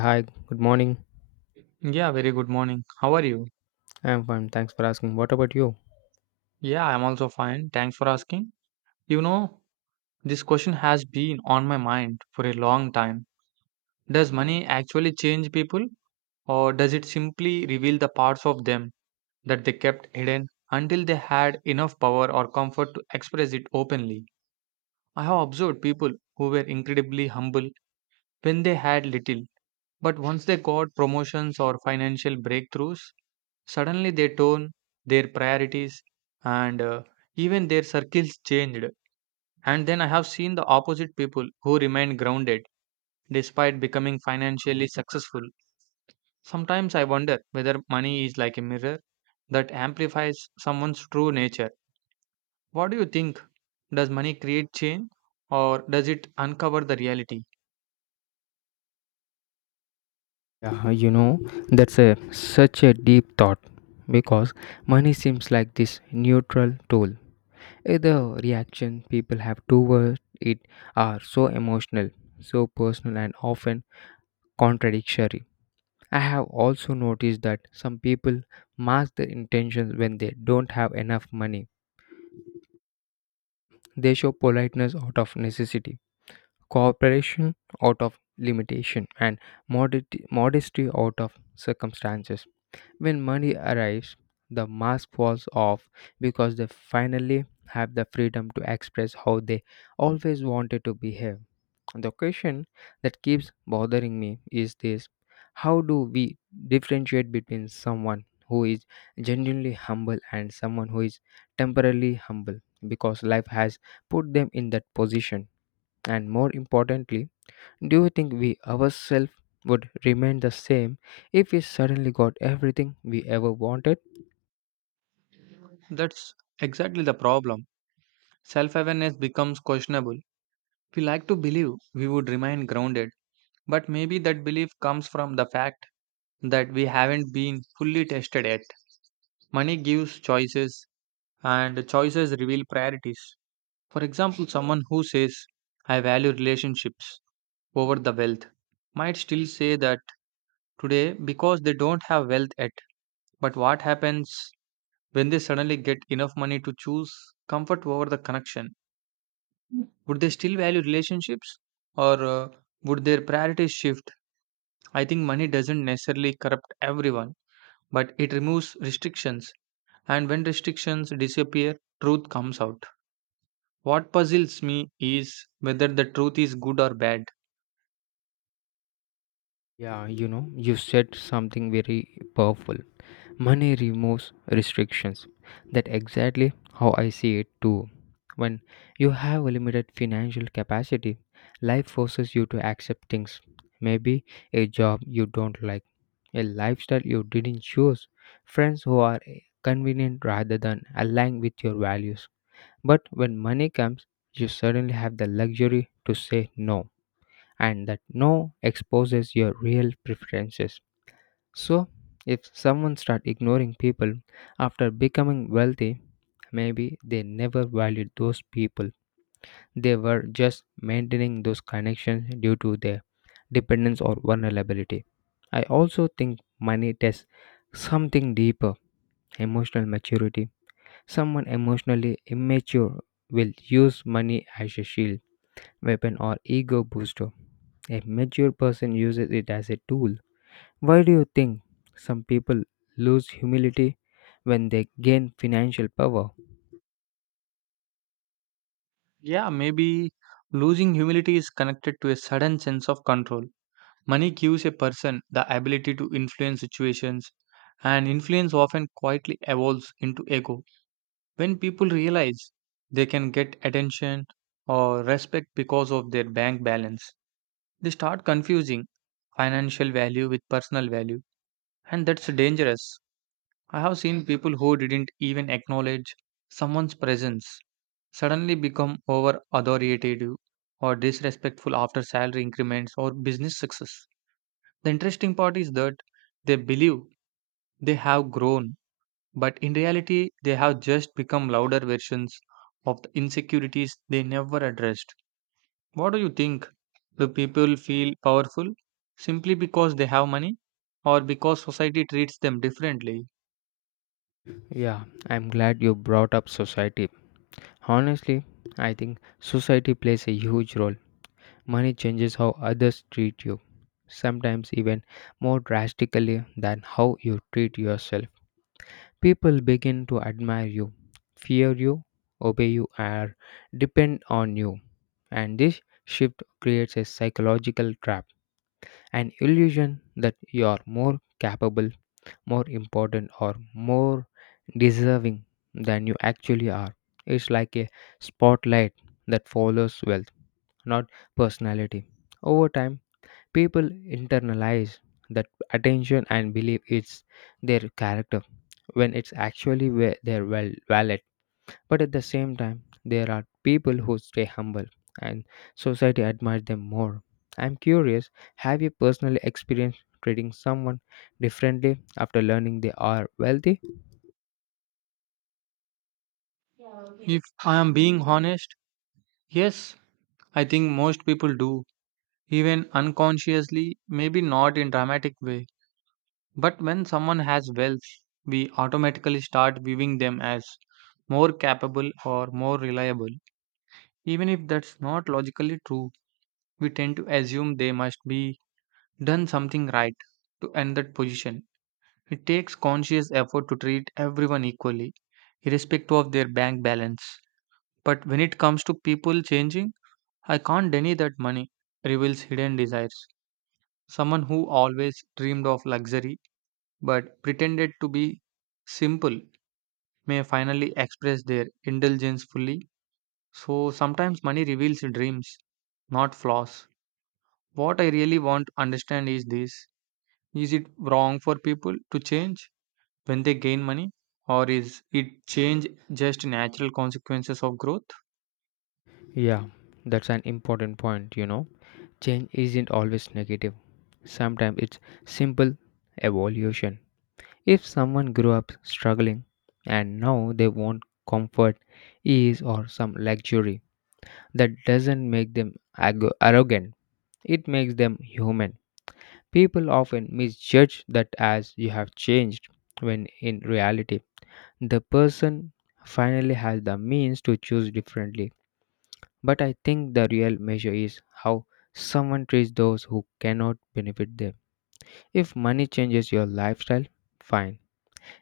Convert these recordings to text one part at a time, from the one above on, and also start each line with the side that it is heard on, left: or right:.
left: Hi, good morning.
right: Yeah, very good morning. How are you?
left: I'm fine. Thanks for asking. What about you?
right: Yeah, I'm also fine. Thanks for asking. You know, this question has been on my mind for a long time. Does money actually change people, or does it simply reveal the parts of them that they kept hidden until they had enough power or comfort to express it openly? I have observed people who were incredibly humble when they had little, but once they got promotions or financial breakthroughs, suddenly their tone, their priorities, and even their circles changed. And then I have seen the opposite people who remain grounded despite becoming financially successful. Sometimes I wonder whether money is like a mirror that amplifies someone's true nature. What do you think? Does money create change, or does it uncover the reality?
left: Yeah, you know, that's a such a deep thought because money seems like this neutral tool. The reaction people have towards it are so emotional, so personal, and often contradictory. I have also noticed that some people mask their intentions when they don't have enough money. They show politeness out of necessity, cooperation out of limitation, and modesty out of circumstances. When money arrives, the mask falls off because they finally have the freedom to express how they always wanted to behave. The question that keeps bothering me is this: how do we differentiate between someone who is genuinely humble and someone who is temporarily humble because life has put them in that position? And more importantly, do you think we ourselves would remain the same if we suddenly got everything we ever wanted?
right: That's exactly the problem. Self awareness becomes questionable. We like to believe we would remain grounded, but maybe that belief comes from the fact that we haven't been fully tested yet. Money gives choices, and choices reveal priorities. For example, someone who says, I value relationships over the wealth, might still say that today because they don't have wealth yet. But what happens when they suddenly get enough money to choose comfort over the connection? Would they still value relationships, or would their priorities shift? I think money doesn't necessarily corrupt everyone, but it removes restrictions. And when restrictions disappear, truth comes out. What puzzles me is whether the truth is good or bad.
left: Yeah, you know, you said something very powerful. Money removes restrictions. That exactly how I see it too. When you have a limited financial capacity, life forces you to accept things. Maybe a job you don't like, a lifestyle you didn't choose, friends who are convenient rather than aligned with your values. But when money comes, you suddenly have the luxury to say no, and that no exposes your real preferences. So, if someone start ignoring people after becoming wealthy, maybe they never valued those people. They were just maintaining those connections due to their dependence or vulnerability. I also think money tests something deeper, emotional maturity. Someone emotionally immature will use money as a shield, weapon, or ego booster. A mature person uses it as a tool. Why do you think some people lose humility when they gain financial power?
right: Yeah, maybe losing humility is connected to a sudden sense of control. Money gives a person the ability to influence situations, and influence often quietly evolves into ego. When people realize they can get attention or respect because of their bank balance, they start confusing financial value with personal value. And that's dangerous. I have seen people who didn't even acknowledge someone's presence suddenly become over authoritative or disrespectful after salary increments or business success. The interesting part is that they believe they have grown, but in reality, they have just become louder versions of the insecurities they never addressed. What do you think? Do people feel powerful simply because they have money, or because society treats them differently?
left: Yeah, I'm glad you brought up society. Honestly, I think society plays a huge role. Money changes how others treat you, sometimes even more drastically than how you treat yourself. People begin to admire you, fear you, obey you, or depend on you. And this shift creates a psychological trap, an illusion that you are more capable, more important, or more deserving than you actually are. It's like a spotlight that follows wealth, not personality. Over time, people internalize that attention and believe it's their character when it's actually their wallet. But at the same time, there are people who stay humble and society admires them more. I'm curious, have you personally experienced treating someone differently after learning they are wealthy?
right: If I am being honest, yes, I think most people do, even unconsciously, maybe not in dramatic way. But when someone has wealth, we automatically start viewing them as more capable or more reliable. Even if that's not logically true, we tend to assume they must be done something right to end that position. It takes conscious effort to treat everyone equally, irrespective of their bank balance. But when it comes to people changing, I can't deny that money reveals hidden desires. Someone who always dreamed of luxury but pretended to be simple may finally express their indulgence fully. So sometimes money reveals dreams, not flaws. What I really want to understand is this: is it wrong for people to change when they gain money? Or is it change just natural consequences of growth?
left: Yeah, that's an important point, you know. Change isn't always negative. Sometimes it's simple evolution. If someone grew up struggling and now they want comfort, ease, or some luxury, that doesn't make them arrogant, it makes them human. People often misjudge that as you have changed, when in reality, the person finally has the means to choose differently. But I think the real measure is how someone treats those who cannot benefit them. If money changes your lifestyle, fine.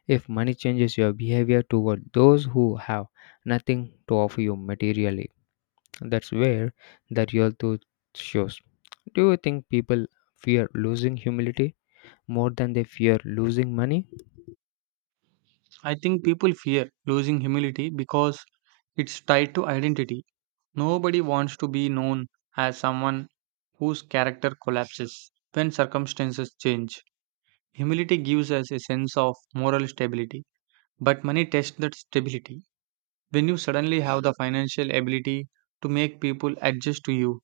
left: If money changes your behavior toward those who have nothing to offer you materially, that's where the real truth shows. Do you think people fear losing humility more than they fear losing money?
right: I think people fear losing humility because it's tied to identity. Nobody wants to be known as someone whose character collapses when circumstances change. Humility gives us a sense of moral stability, but money tests that stability. When you suddenly have the financial ability to make people adjust to you,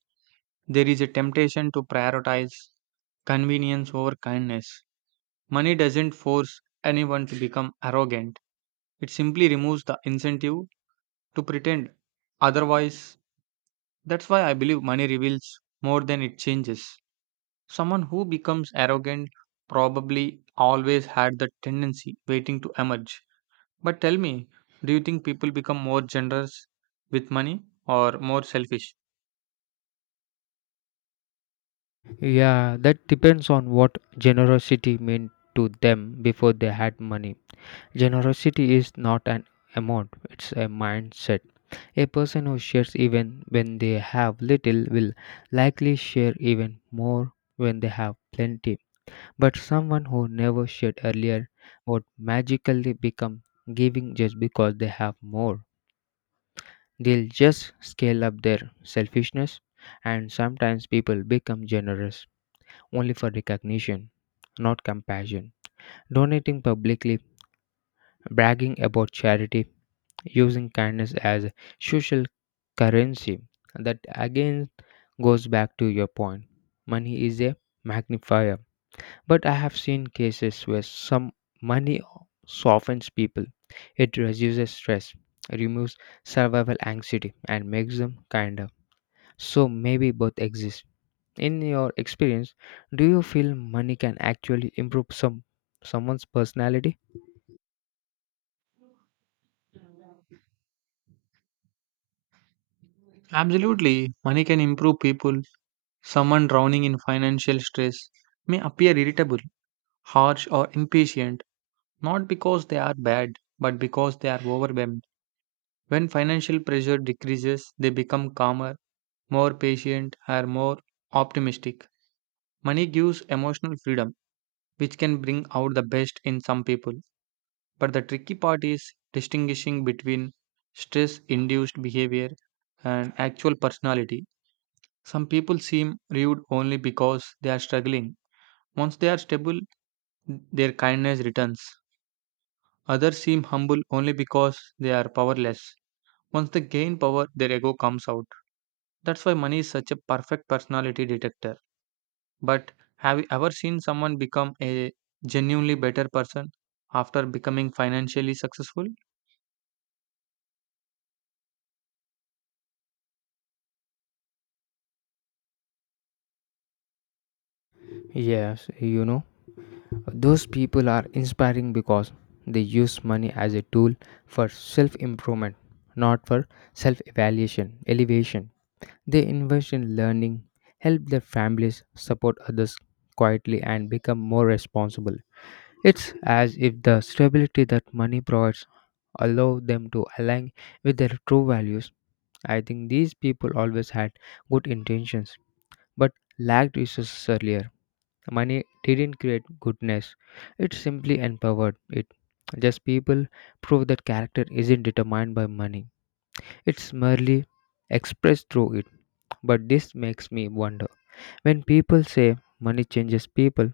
right: there is a temptation to prioritize convenience over kindness. Money doesn't force anyone to become arrogant, it simply removes the incentive to pretend otherwise. That's why I believe money reveals more than it changes. Someone who becomes arrogant probably always had that tendency waiting to emerge. But tell me, do you think people become more generous with money or more selfish?
left: Yeah, that depends on what generosity meant to them before they had money. Generosity is not an amount, it's a mindset. A person who shares even when they have little will likely share even more when they have plenty. But someone who never shared earlier would magically become giving just because they have more. They'll just scale up their selfishness, and sometimes people become generous only for recognition, not compassion. Donating publicly, bragging about charity, using kindness as a social currency. That again goes back to your point. Money is a magnifier. But I have seen cases where some money softens people. It reduces stress, removes survival anxiety, and makes them kinder. So maybe both exist. In your experience, do you feel money can actually improve someone's personality?
right: Absolutely, money can improve people. Someone drowning in financial stress may appear irritable, harsh, or impatient, not because they are bad, but because they are overwhelmed. When financial pressure decreases, they become calmer, more patient, are more optimistic. Money gives emotional freedom, which can bring out the best in some people. But the tricky part is distinguishing between stress induced behavior and actual personality. Some people seem rude only because they are struggling. Once they are stable, their kindness returns. Others seem humble only because they are powerless. Once they gain power, their ego comes out. That's why money is such a perfect personality detector. But have you ever seen someone become a genuinely better person after becoming financially successful?
left: Yes, you know, those people are inspiring because they use money as a tool for self improvement, not for elevation. They invest in learning, help their families, support others quietly, and become more responsible. It's as if the stability that money provides allow them to align with their true values. I think these people always had good intentions but lacked resources earlier. Money didn't create goodness, it simply empowered it. Just people prove that character isn't determined by money, it's merely expressed through it. But this makes me wonder, when people say money changes people,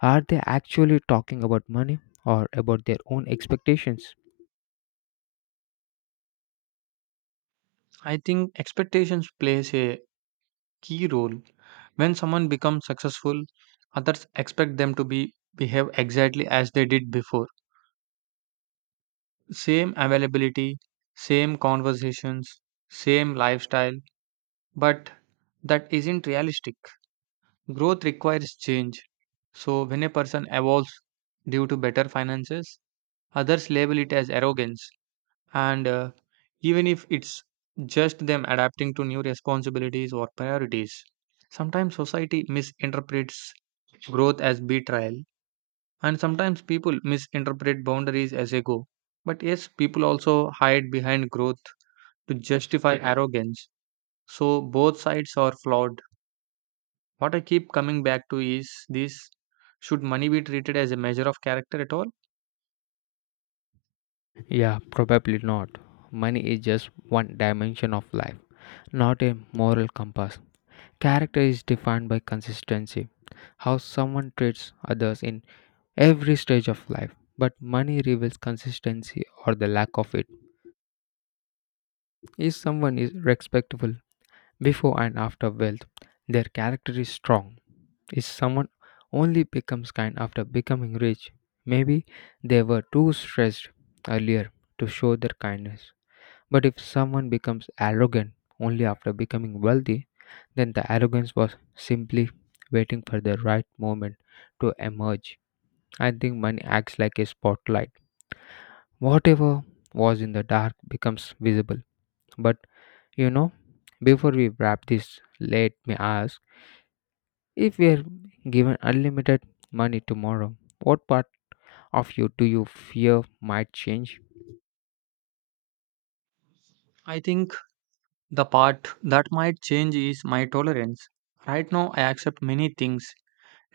left: are they actually talking about money or about their own expectations?
right: I think expectations plays a key role. When someone becomes successful, others expect them to be behave exactly as they did before. Same availability, same conversations, same lifestyle, but that isn't realistic. Growth requires change. So when a person evolves due to better finances, others label it as arrogance, and even if it's just them adapting to new responsibilities or priorities. Sometimes society misinterprets growth as betrayal, and sometimes people misinterpret boundaries as ego. But yes, people also hide behind growth to justify arrogance. So both sides are flawed. What I keep coming back to is this: should money be treated as a measure of character at all?
left: Yeah, probably not. Money is just one dimension of life, not a moral compass. Character is defined by consistency, how someone treats others in every stage of life. But money reveals consistency or the lack of it. If someone is respectful before and after wealth, their character is strong. If someone only becomes kind after becoming rich, maybe they were too stressed earlier to show their kindness. But if someone becomes arrogant only after becoming wealthy, then the arrogance was simply waiting for the right moment to emerge. I think money acts like a spotlight. Whatever was in the dark becomes visible. But you know, before we wrap this, let me ask, if we are given unlimited money tomorrow, what part of you do you fear might change?
right: I think the part that might change is my tolerance. Right now, I accept many things,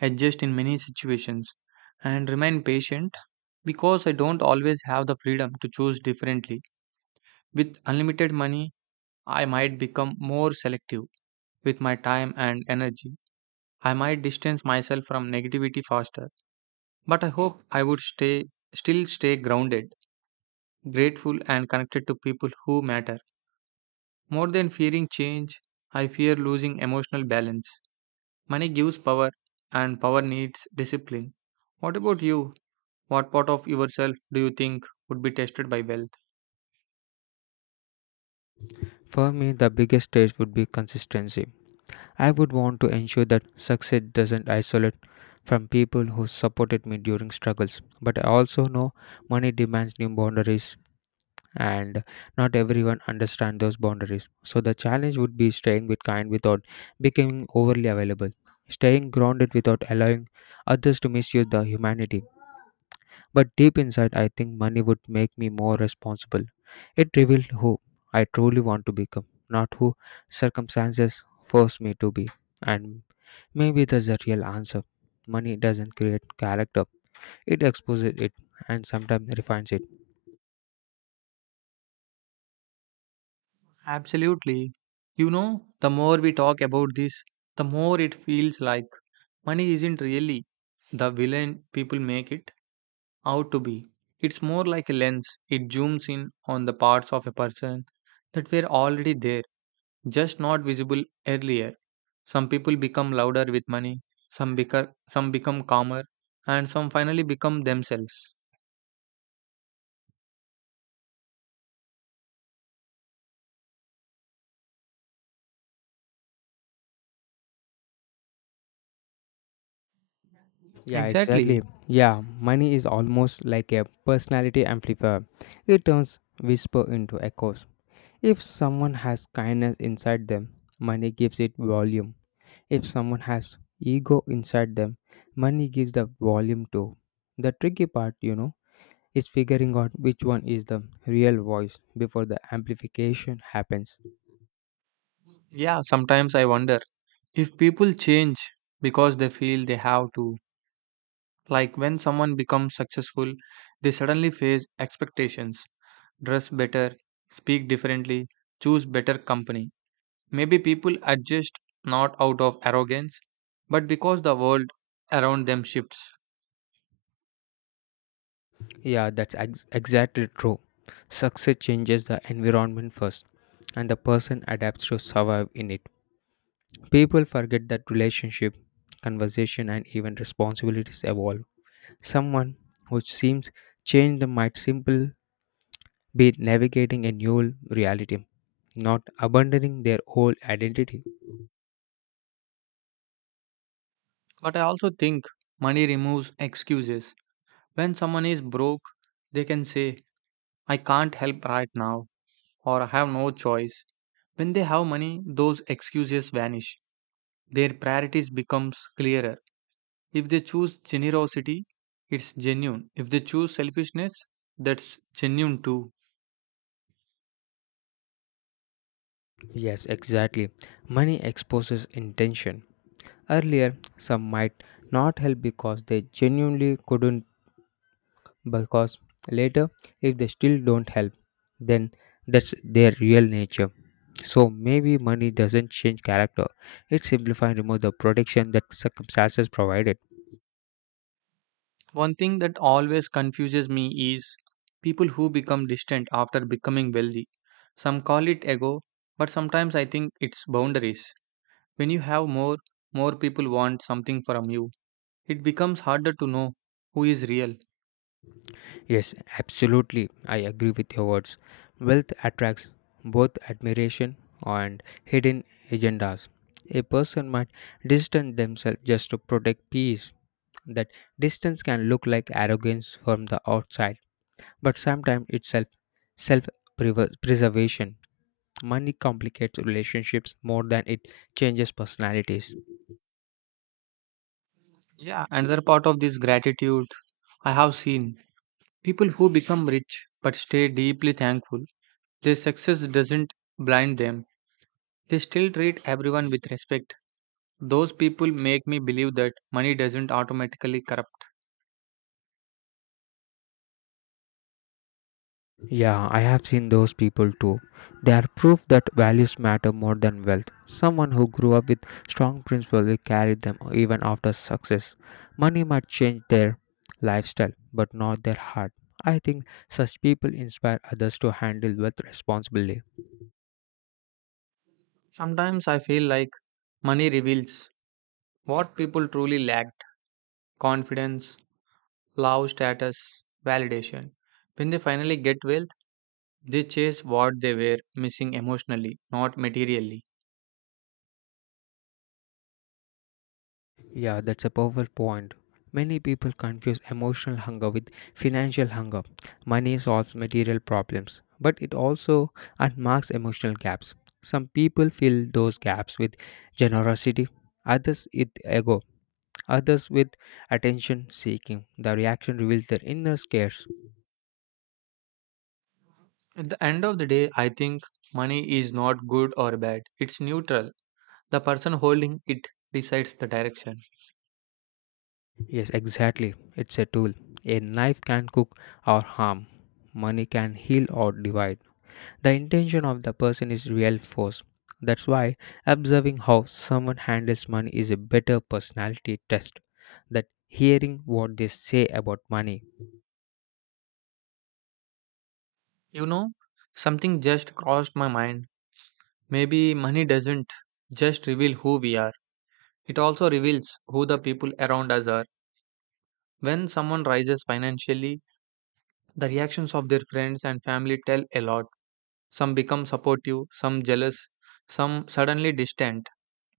right: adjust in many situations, and remain patient because I don't always have the freedom to choose differently. With unlimited money, I might become more selective with my time and energy. I might distance myself from negativity faster, but I hope I would stay still stay grounded, grateful and connected to people who matter. More than fearing change, I fear losing emotional balance. Money gives power, and power needs discipline. What about you? What part of yourself do you think would be tested by wealth?
left: For me, the biggest stage would be consistency. I would want to ensure that success doesn't isolate from people who supported me during struggles. But I also know money demands new boundaries and not everyone understands those boundaries. So the challenge would be staying with kind without becoming overly available. Staying grounded without allowing others to misuse the humanity. But deep inside, I think money would make me more responsible. It revealed who I truly want to become, not who circumstances force me to be. And maybe that's the real answer. Money doesn't create character, it exposes it and sometimes refines it.
right: Absolutely. You know, the more we talk about this, the more it feels like money isn't really the villain people make it out to be. It's more like a lens, it zooms in on the parts of a person that were already there, just not visible earlier. Some people become louder with money, some become calmer, and some finally become themselves.
left: Yeah, exactly.
right: Exactly.
left: Yeah, money is almost like a personality amplifier. It turns whisper into echoes. If someone has kindness inside them, money gives it volume. If someone has ego inside them, money gives the volume too. The tricky part, you know, is figuring out which one is the real voice before the amplification happens.
right: Yeah, sometimes I wonder if people change because they feel they have to. Like when someone becomes successful, they suddenly face expectations, dress better, speak differently, choose better company. Maybe people adjust not out of arrogance, but because the world around them shifts.
left: Yeah, that's exactly true. Success changes the environment first, and the person adapts to survive in it. People forget that relationship, conversation, and even responsibilities evolve. Someone who seems changed might simply be navigating a new reality, not abandoning their whole identity.
right: But I also think money removes excuses. When someone is broke, they can say, I can't help right now, or I have no choice. When they have money, those excuses vanish. Their priorities becomes clearer. If they choose generosity, it's genuine. If they choose selfishness, that's genuine too.
left: Yes, exactly. Money exposes intention. Earlier, some might not help because they genuinely couldn't, because later, if they still don't help, then that's their real nature. So maybe money doesn't change character, it simplifies and removes the protection that circumstances provided.
right: One thing that always confuses me is people who become distant after becoming wealthy. Some call it ego, but sometimes I think it's boundaries. When you have more, more people want something from you, it becomes harder to know who is real.
left: Yes, absolutely. I agree with your words. Wealth attracts both admiration and hidden agendas. A person might distance themselves just to protect peace. That distance can look like arrogance from the outside, but sometimes it's self preservation. Money complicates relationships more than it changes personalities.
right: Yeah, another part of this gratitude, I have seen people who become rich but stay deeply thankful. Their success doesn't blind them. They still treat everyone with respect. Those people make me believe that money doesn't automatically corrupt.
left: Yeah, I have seen those people too. They are proof that values matter more than wealth. Someone who grew up with strong principles will carry them even after success. Money might change their lifestyle, but not their heart. I think such people inspire others to handle wealth responsibly.
right: Sometimes I feel like money reveals what people truly lacked: confidence, love, status, validation. When they finally get wealth, they chase what they were missing emotionally, not materially.
left: Yeah, that's a powerful point. Many people confuse emotional hunger with financial hunger. Money solves material problems, but it also unmarks emotional gaps. Some people fill those gaps with generosity, others with ego, others with attention seeking. The reaction reveals their inner scares.
right: At the end of the day, I think money is not good or bad. It's neutral. The person holding it decides the direction.
left: Yes, exactly. It's a tool. A knife can cook or harm. Money can heal or divide. The intention of the person is real force. That's why observing how someone handles money is a better personality test than hearing what they say about money.
right: You know, something just crossed my mind. Maybe money doesn't just reveal who we are, it also reveals who the people around us are. When someone rises financially, the reactions of their friends and family tell a lot. Some become supportive, some jealous, some suddenly distant.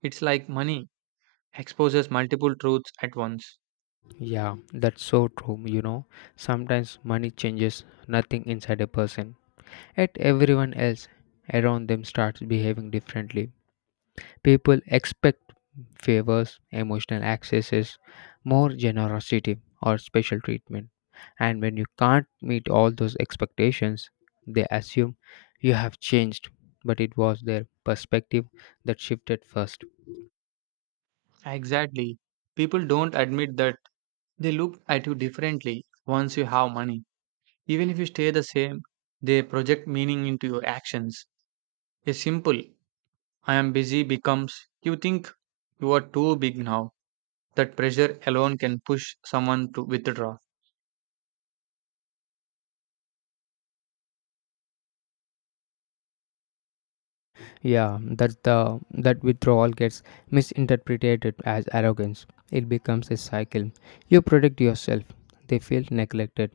right: It's like money exposes multiple truths at once.
left: Yeah, that's so true, you know. Sometimes money changes nothing inside a person, yet everyone else around them starts behaving differently. People expect favors, emotional accesses, more generosity, or special treatment. And when you can't meet all those expectations, they assume you have changed, but it was their perspective that shifted first.
right: Exactly. People don't admit that they look at you differently once you have money. Even if you stay the same, they project meaning into your actions. A simple, I am busy becomes, you think you are too big now. That pressure alone can push someone to withdraw.
left: Yeah, that withdrawal gets misinterpreted as arrogance. It becomes a cycle. You protect yourself. They feel neglected.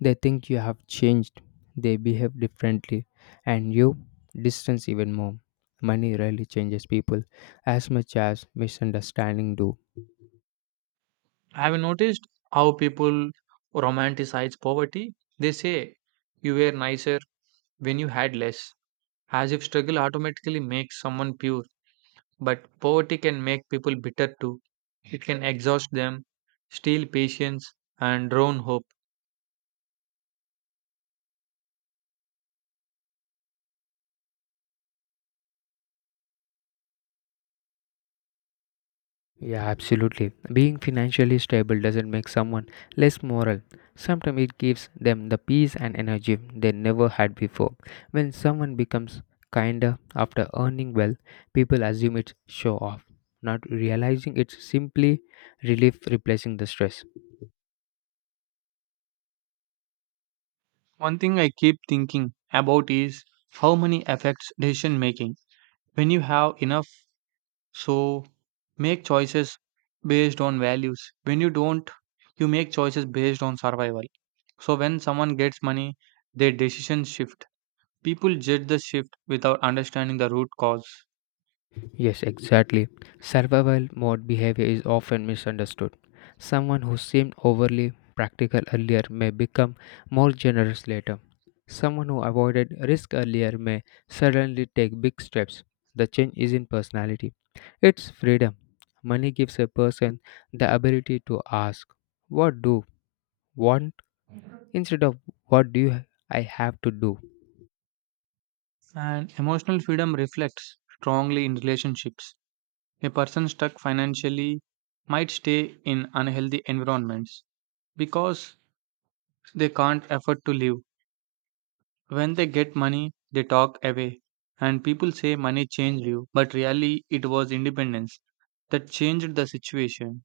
left: They think you have changed. They behave differently, and you distance even more. Money rarely changes people as much as misunderstanding do.
right: Have you noticed how people romanticize poverty? They say, you were nicer when you had less, as if struggle automatically makes someone pure. But poverty can make people bitter too. It can exhaust them, steal patience, and drown hope.
left: Yeah, absolutely. Being financially stable doesn't make someone less moral. Sometimes it gives them the peace and energy they never had before. When someone becomes kinder after earning well, people assume it's show off, not realizing it's simply relief replacing the stress.
right: One thing I keep thinking about is how money affects decision making. When you have enough, so make choices based on values. When you don't, you make choices based on survival. So when someone gets money, their decisions shift. People judge the shift without understanding the root cause.
left: Yes, exactly. Survival mode behavior is often misunderstood. Someone who seemed overly practical earlier may become more generous later. Someone who avoided risk earlier may suddenly take big steps. The change is in personality. It's freedom. Money gives a person the ability to ask, what do want instead of what do you, I have to do?
right: And emotional freedom reflects strongly in relationships. A person stuck financially might stay in unhealthy environments because they can't afford to live. When they get money, they talk away. And people say money changed you, but really it was independence that changed the situation.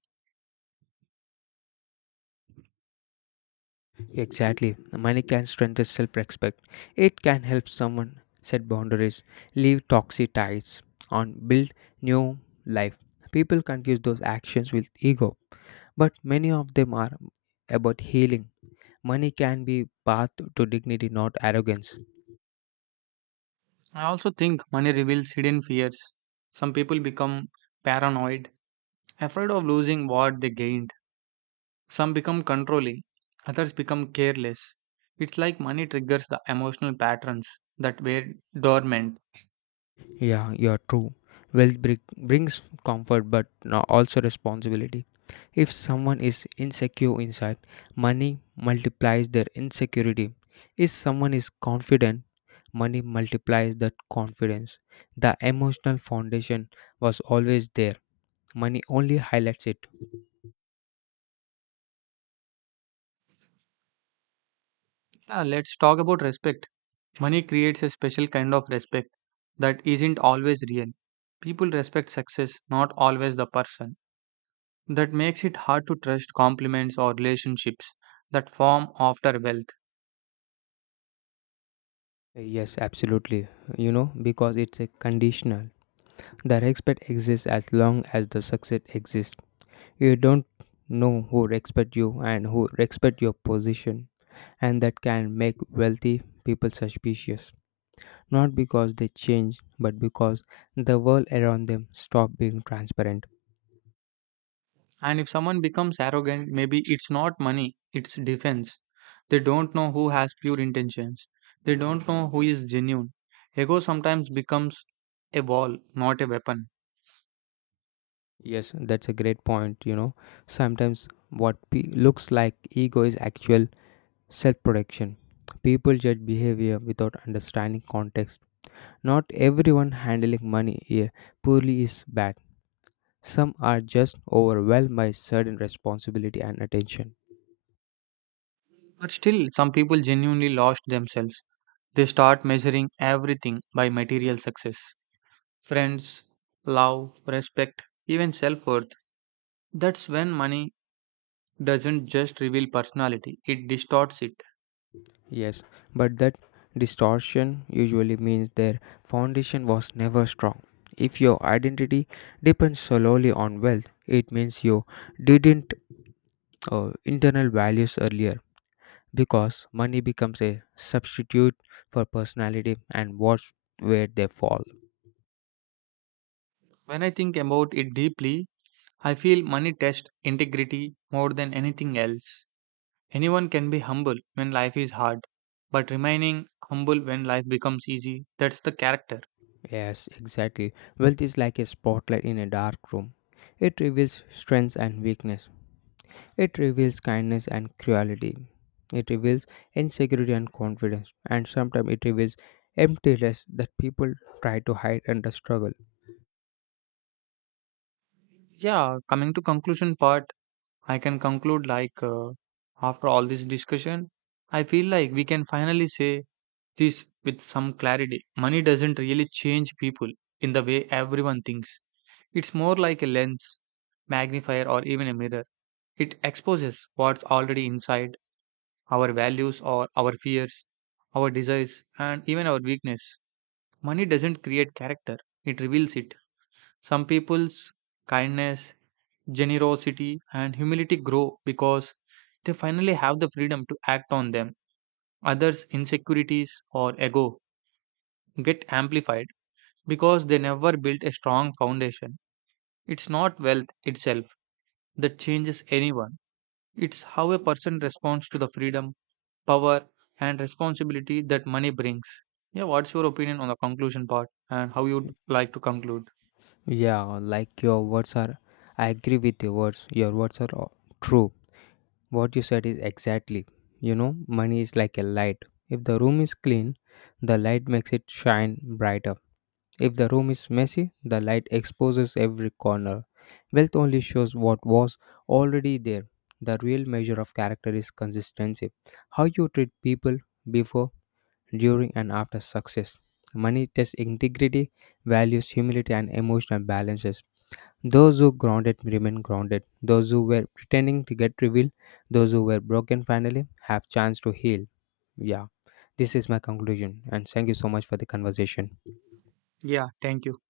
left: Exactly. Money can strengthen self respect. It can help someone set boundaries, leave toxic ties, and build new life. People confuse those actions with ego, but many of them are about healing. Money can be path to dignity, not arrogance.
right: I also think money reveals hidden fears. Some people become paranoid, afraid of losing what they gained. Some become controlling, others become careless. It's like money triggers the emotional patterns that were dormant.
left: Yeah, you're true. Wealth brings comfort but also responsibility. If someone is insecure inside, money multiplies their insecurity. If someone is confident, money multiplies that confidence. The emotional foundation was always there. Money only highlights it.
right: Yeah, let's talk about respect. Money creates a special kind of respect that isn't always real. People respect success, not always the person. That makes it hard to trust compliments or relationships that form after wealth.
left: Yes, absolutely. You know, because it's a conditional. The respect exists as long as the success exists. You don't know who respect you and who respect your position, and that can make wealthy people suspicious. Not because they change, but because the world around them stop being transparent.
right: And if someone becomes arrogant, maybe it's not money, it's defense. They don't know who has pure intentions, they don't know who is genuine. Ego sometimes becomes a wall, not a weapon.
left: Yes, that's a great point. You know, sometimes what looks like ego is actual self protection. People judge behavior without understanding context. Not everyone handling money poorly is bad. Some are just overwhelmed by sudden responsibility and attention.
right: But still, some people genuinely lost themselves. They start measuring everything by material success: friends, love, respect, even self worth. That's when money doesn't just reveal personality, it distorts it.
left: Yes, but that distortion usually means their foundation was never strong. If your identity depends solely on wealth, it means you didn't internal values earlier because money becomes a substitute for personality and what's where they fall.
right: When I think about it deeply, I feel money tests integrity more than anything else. Anyone can be humble when life is hard, but remaining humble when life becomes easy, that's the character.
left: Yes, exactly. Wealth is like a spotlight in a dark room. It reveals strengths and weakness. It reveals kindness and cruelty. It reveals insecurity and confidence. And sometimes it reveals emptiness that people try to hide under struggle.
right: Yeah, coming to conclusion part, I can conclude like after all this discussion, I feel like we can finally say this with some clarity. Money doesn't really change people in the way everyone thinks. It's more like a lens, magnifier, or even a mirror. It exposes what's already inside: our values or our fears, our desires, and even our weakness. Money doesn't create character, it reveals it. Some people's kindness, generosity, and humility grow because they finally have the freedom to act on them. Others' insecurities or ego get amplified because they never built a strong foundation. It's not wealth itself that changes anyone, it's how a person responds to the freedom, power, and responsibility that money brings. Yeah, what's your opinion on the conclusion part and how you'd like to conclude?
left: Yeah, like your words are. I agree with your words. Your words are all true. What you said is exactly. You know, money is like a light. If the room is clean, the light makes it shine brighter. If the room is messy, the light exposes every corner. Wealth only shows what was already there. The real measure of character is consistency. How you treat people before, during, and after success. Money tests integrity, values, humility, and emotional balances. Those who grounded remain grounded. Those who were pretending to get revealed, those who were broken finally have chance to heal. Yeah, this is my conclusion, and thank you so much for the conversation.
right: Yeah, thank you.